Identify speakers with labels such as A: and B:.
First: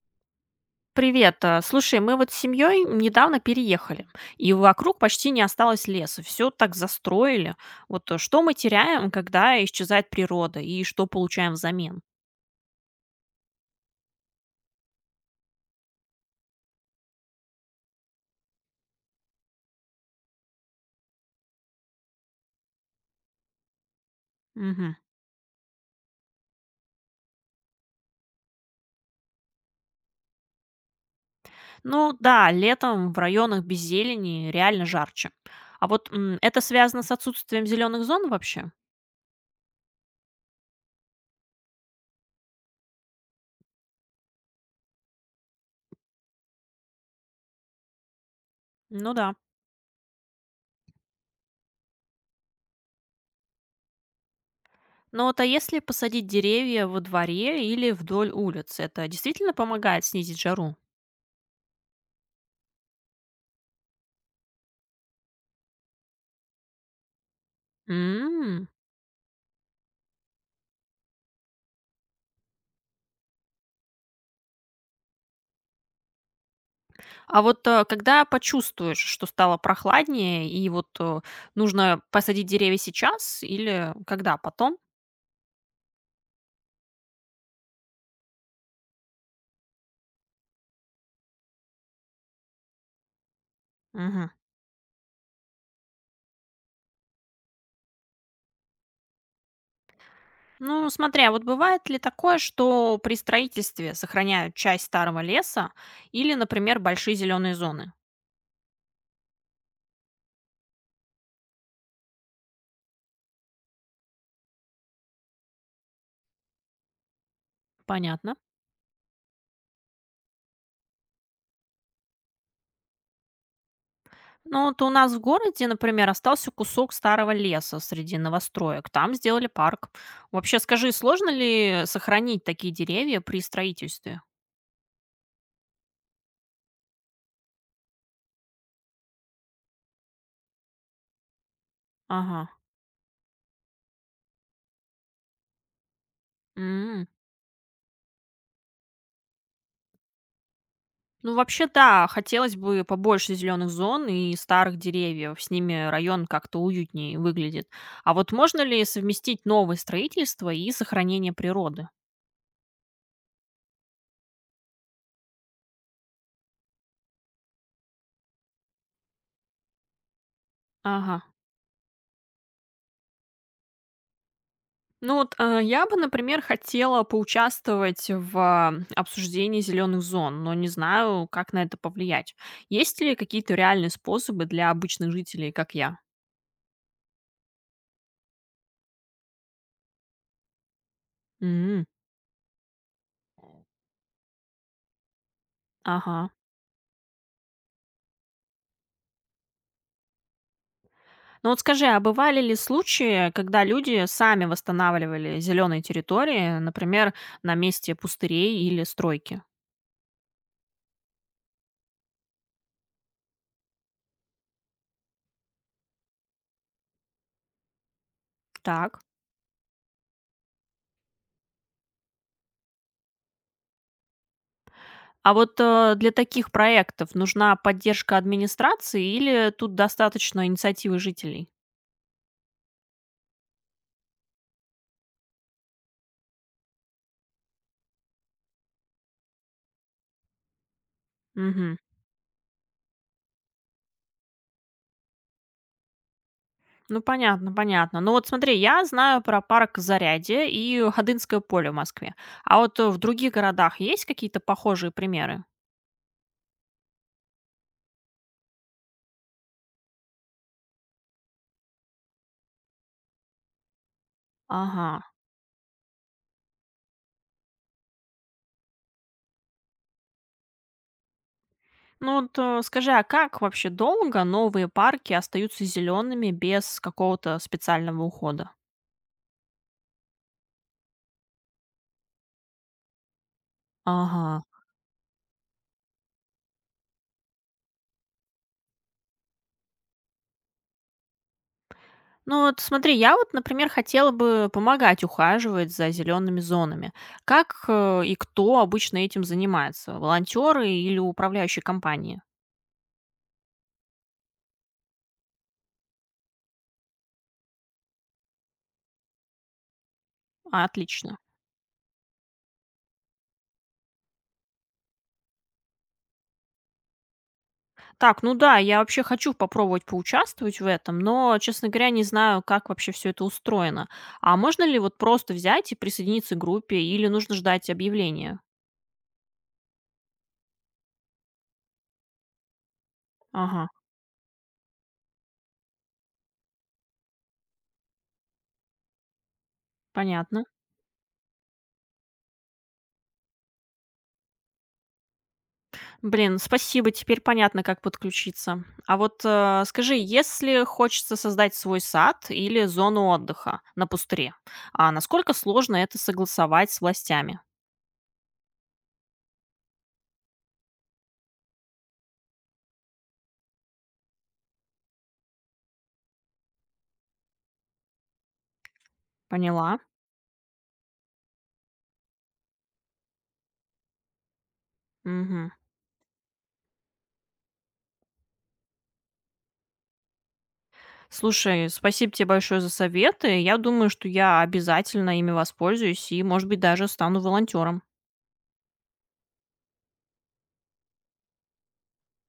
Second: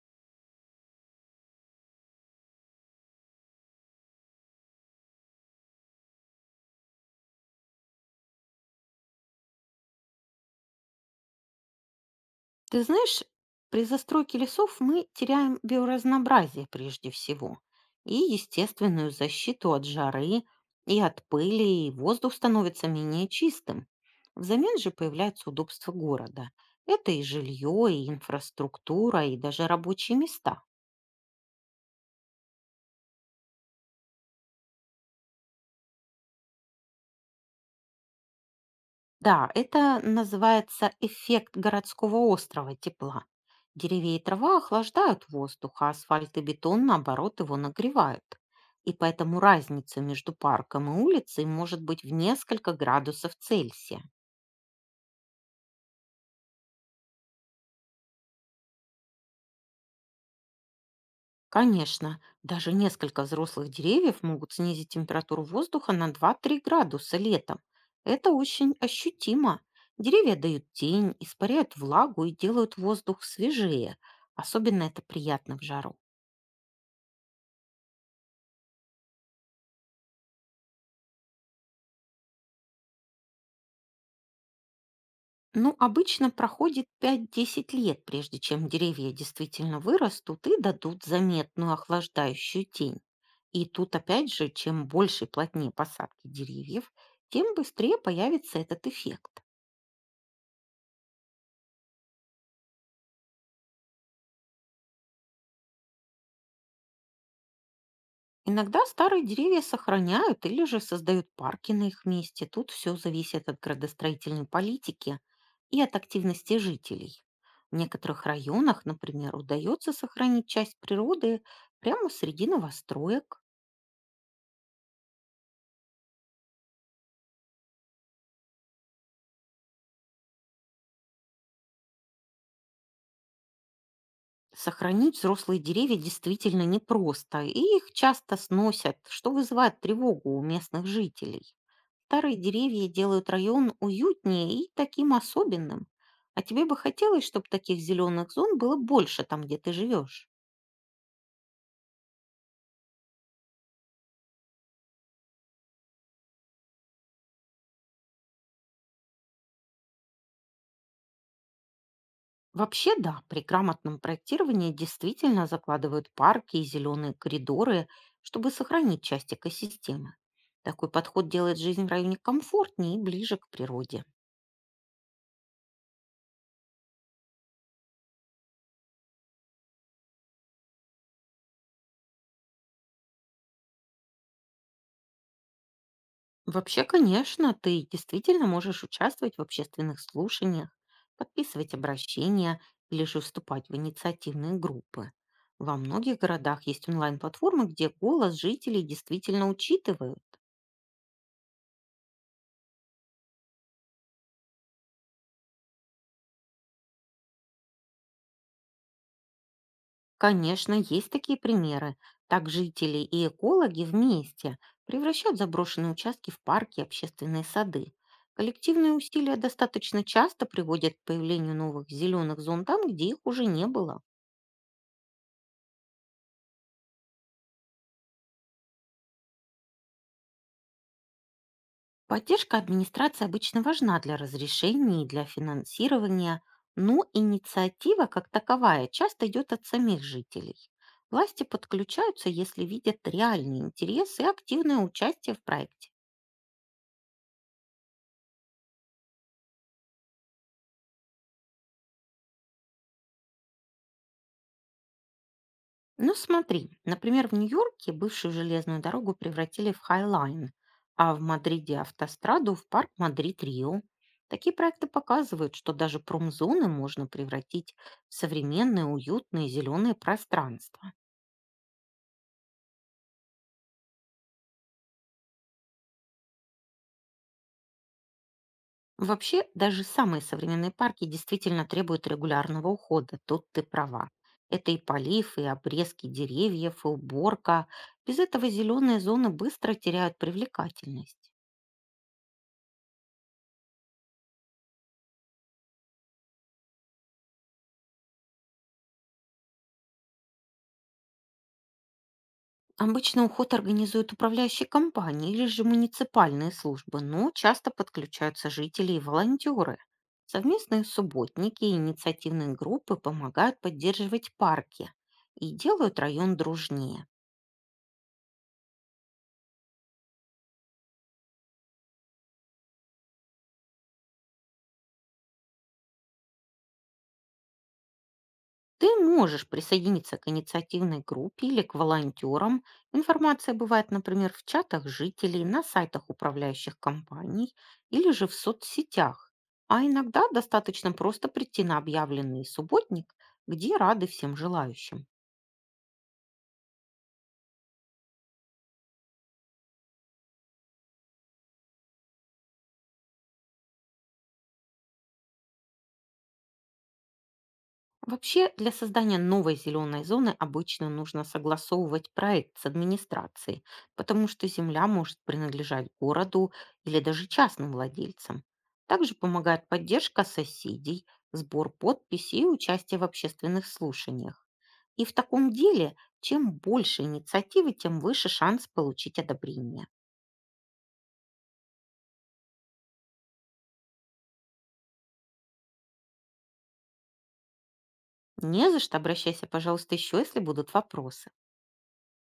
A: Привет. Слушай, мы вот с семьей недавно переехали, и вокруг почти не осталось леса. Все так застроили. Вот что мы теряем, когда исчезает природа, и что получаем взамен?
B: Ты знаешь, при застройке лесов мы теряем биоразнообразие прежде всего и естественную защиту от жары и от пыли, и воздух становится менее чистым. Взамен же
A: Мгм.
B: появляются удобства города. Это и жилье, и инфраструктура, и даже рабочие места.
A: Ну да, летом в районах без зелени реально жарче. А вот это связано с отсутствием зеленых зон вообще?
B: Да, это называется эффект городского острова тепла. Деревья и трава охлаждают воздух, а асфальт и бетон, наоборот, его нагревают. И
A: Ну да.
B: поэтому разница между парком и улицей может быть в несколько градусов Цельсия.
A: Но вот если посадить деревья во дворе или вдоль улиц, это действительно помогает снизить жару?
B: Конечно, даже несколько взрослых деревьев могут снизить температуру воздуха на два-три градуса летом. Это очень ощутимо. Деревья дают тень, испаряют влагу и делают воздух свежее. Особенно это приятно в жару.
A: А вот, когда почувствуешь, что стало прохладнее, и вот, нужно посадить деревья сейчас или когда? Потом?
B: Ну, обычно проходит пять-десять лет, прежде чем деревья действительно вырастут и дадут заметную охлаждающую тень. И тут опять
A: Мгм.
B: же, чем больше и плотнее посадки деревьев, тем быстрее появится этот эффект.
A: Ну, смотря, вот бывает ли такое, что при строительстве сохраняют часть старого леса или, например, большие зеленые зоны?
B: Иногда старые деревья сохраняют или же создают парки на их месте. Тут все зависит от градостроительной политики и от активности жителей. В некоторых
A: Понятно.
B: районах, например, удается сохранить часть природы прямо среди новостроек.
A: Ну, вот у нас в городе, например, остался кусок старого леса среди новостроек. Там сделали парк. Вообще, скажи, сложно ли сохранить такие деревья при строительстве?
B: Сохранить взрослые деревья действительно непросто, и их часто сносят, что вызывает тревогу у местных жителей. Старые
A: Ага.
B: деревья делают район уютнее и таким особенным. А тебе бы
A: М.
B: хотелось, чтобы таких зеленых зон было больше там, где ты живешь?
A: Ну, вообще, да, хотелось бы побольше зеленых зон и старых деревьев. С ними район как-то уютнее выглядит. А вот можно ли совместить новое строительство и сохранение природы?
B: Вообще, да, при грамотном проектировании действительно закладывают парки и зеленые коридоры, чтобы сохранить часть экосистемы. Такой
A: Ага.
B: подход делает жизнь в районе комфортнее и ближе к природе.
A: Ну вот я бы, например, хотела поучаствовать в обсуждении зеленых зон, но не знаю, как на это повлиять. Есть ли какие-то реальные способы для обычных жителей, как я?
B: Вообще, конечно, ты действительно можешь участвовать в общественных слушаниях, подписывать
A: М,
B: обращения или же вступать в инициативные группы. Во многих
A: Ага.
B: городах есть онлайн-платформы, где голос жителей действительно учитывают.
A: Ну вот скажи, а бывали ли случаи, когда люди сами восстанавливали зеленые территории, например, на месте пустырей или стройки?
B: Конечно, есть такие примеры. Так жители и экологи вместе превращают заброшенные участки в парки и общественные сады. Коллективные
A: Так.
B: усилия достаточно часто приводят к появлению новых зеленых зон там, где их уже не было.
A: А вот для таких проектов нужна поддержка администрации или тут достаточно инициативы жителей?
B: Поддержка администрации обычно важна для разрешений и для финансирования, но инициатива как таковая часто идет от самих жителей. Власти
A: Мгм.
B: подключаются, если видят реальный интерес и активное участие в проекте.
A: Ну, понятно, понятно. Ну вот смотри, я знаю про парк Зарядье и Ходынское поле в Москве. А вот в других городах есть какие-то похожие примеры?
B: Ну смотри, например, в Нью-Йорке бывшую железную дорогу превратили в Хайлайн, а в Мадриде автостраду в парк Мадрид-Рио. Такие проекты
A: Ага,
B: показывают, что даже промзоны можно превратить в современные, уютные, зеленые пространства.
A: ну вот, скажи, а как вообще долго новые парки остаются зелеными без какого-то специального ухода?
B: Вообще, даже самые современные парки действительно требуют регулярного ухода, тут ты права.
A: Ага.
B: Это и полив, и обрезки деревьев, и уборка. Без этого зеленые зоны быстро теряют привлекательность.
A: Ну вот смотри, я вот, например, хотела бы помогать ухаживать за зелеными зонами. Как и кто обычно этим занимается? Волонтеры или управляющие компании?
B: Обычно уход организуют управляющие компании или же муниципальные службы, но часто подключаются жители и волонтеры.
A: А,
B: Совместные
A: отлично.
B: субботники и инициативные группы помогают поддерживать парки и делают район дружнее.
A: Так, ну да, я вообще хочу попробовать поучаствовать в этом, но, честно говоря, не знаю, как вообще все это устроено. А можно ли вот просто взять и присоединиться к группе или нужно ждать объявления?
B: Ты можешь присоединиться к инициативной группе или к волонтерам. Информация
A: Ага.
B: бывает, например, в чатах жителей, на сайтах управляющих компаний или же в соцсетях. А иногда
A: Понятно.
B: достаточно просто прийти на объявленный субботник, где рады всем желающим.
A: Блин, спасибо, теперь понятно, как подключиться. А вот скажи, если хочется создать свой сад или зону отдыха на пустыре, а насколько сложно это согласовать с властями?
B: Вообще, для создания новой зеленой зоны обычно нужно согласовывать проект с администрацией, потому что земля может принадлежать городу или даже частным владельцам. Также помогает
A: Поняла.
B: поддержка соседей, сбор подписей и участие в общественных слушаниях. И в таком
A: Мгм.
B: деле, чем больше инициативы, тем выше шанс получить одобрение.
A: Слушай, спасибо тебе большое за советы. Я думаю, что я обязательно ими воспользуюсь и, может быть, даже стану волонтером.
B: Не за что, обращайся, пожалуйста, еще, если будут вопросы.